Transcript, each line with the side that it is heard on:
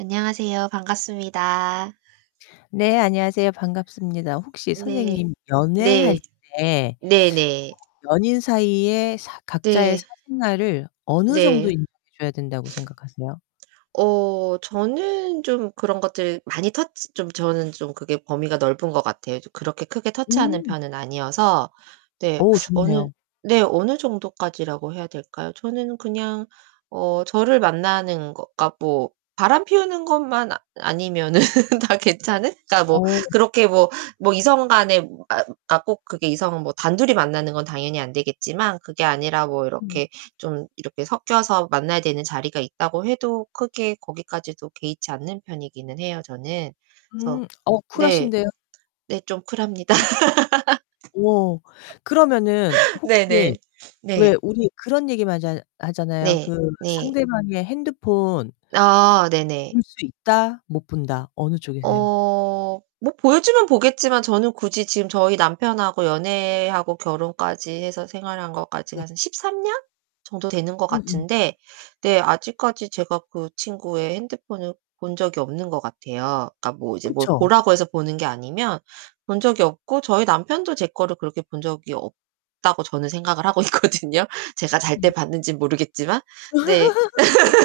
right: 안녕하세요. 반갑습니다.
left: 네 안녕하세요. 반갑습니다. 혹시
right: 네.
left: 선생님 연애할
right: 네.
left: 때
right: 네네.
left: 어 연인 사이에 사 각자의
right: 네.
left: 사생활을 어느 정도
right: 네.
left: 인정해 줘야 된다고 생각하세요?
right: 어 저는 좀 그런 것들 많이 터치 좀 저는 좀 그게 범위가 넓은 것 같아요. 그렇게 크게 터치하는
left: 음.
right: 편은 아니어서 네.
left: 오
right: 어느
left: 좋네요.
right: 네. 어느 정도까지라고 해야 될까요? 저는 그냥 어 저를 만나는 것까 뭐 바람피우는 것만 아니면은 다 괜찮은? 그러니까 뭐
left: 어.
right: 그렇게 뭐 뭐 이성 간에 아 꼭 그게 이성은 뭐 단둘이 만나는 건 당연히 안 되겠지만 그게 아니라 뭐
left: 음.
right: 이렇게 좀 이렇게 섞여서 만나야 되는 자리가 있다고 해도 크게 거기까지도 개의치 않는 편이기는 해요, 저는. 그래서
left: 음 어
right: 네.
left: 쿨하신데요?
right: 네 좀 쿨합니다.
left: 음. 오, 그러면은 혹시
right: 네네.
left: 왜
right: 네.
left: 우리 그런 얘기만 쟎 하잖아요.
right: 네,
left: 그
right: 네.
left: 상대방의 핸드폰
right: 아 네네.
left: 볼 수 있다, 못 본다 어느 쪽이세요?
right: 어 뭐 보여주면 보겠지만 저는 굳이 지금 저희 남편하고 연애하고 결혼까지 해서 생활한 것까지가
left: 네.
right: 한 13 년 정도 되는 것
left: 음음.
right: 같은데 네 아직까지 제가 그 친구의 핸드폰을 본 적이 없는 것 같아요. 그러니까 뭐 이제 뭘
left: 그쵸.
right: 보라고 해서 보는 게 아니면 본 적이 없고 저희 남편도 제 거를 그렇게 본 적이 없다고 저는 생각을 하고 있거든요. 제가 잘 때
left: 음.
right: 봤는진 모르겠지만. 네.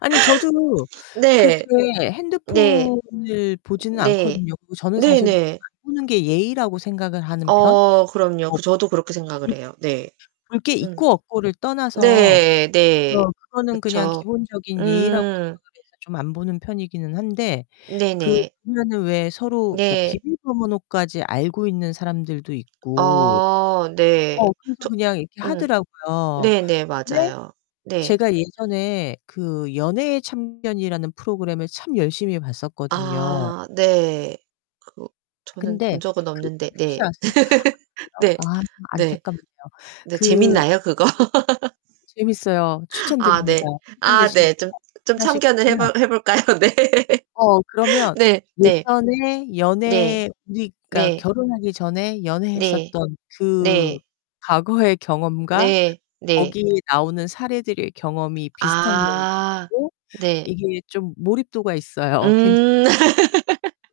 left: 아니 저도
right: 네.
left: 그렇게
right: 네.
left: 핸드폰을 보지는
right: 네.
left: 않거든요. 그리고 저는 사실 그리고
right: 네네.
left: 안 보는 게 예의라고 생각을 하는 편
right: 어 그럼요.
left: [unintelligible]
right: 그 저도 그렇게 생각을
left: 볼
right: 해요. 네.
left: 볼 게
right: 음.
left: 있고 없고를 떠나서
right: 네 네.
left: 어 그거는 그냥
right: 그쵸.
left: 기본적인 예의라고
right: 음.
left: 생각을 해서 좀 안 보는 편이기는 한데 그
right: 네네.
left: 보면은 왜 서로 그러니까
right: 네.
left: 비밀번호까지 알고 있는 사람들도 있고
right: 아 네.
left: 어 그래서
right: 저
left: 그냥 이렇게
right: 음.
left: 하더라고요.
right: 네네
left: 근데
right: 맞아요. 네.
left: 제가 예전에 그 연애의 참견이라는 프로그램을 참 열심히 봤었거든요.
right: 아 네. 그 저는
left: 근데
right: 본 적은
left: 그
right: 없는데
left: 혹시
right: 네.
left: 아세요? 아 그래요?
right: 네.
left: 아
right: 네.
left: 안타깝네요.
right: 네
left: 그 프로그램이
right: 재밌나요, 그거?
left: 재밌어요.
right: 아
left: 추천드립니다.
right: 네.
left: 시간
right: 아
left: 되실
right: 네.
left: 때
right: 좀 좀
left: 하나씩
right: 참견을 해
left: 보면
right: 볼 해 볼까요? 네.
left: 어 그러면
right: 네. 네.
left: 예전에
right: 네
left: 연애 우리 그러니까
right: 네.
left: 결혼하기 전에
right: 네.
left: 연애했었던 그
right: 네.
left: 과거의 경험과
right: 네. 네.
left: 거기에 나오는 사례들의 경험이 비슷한 경우도
right: 아
left: 있고
right: 네.
left: 이게 좀 몰입도가 있어요. 괜찮
right: 음.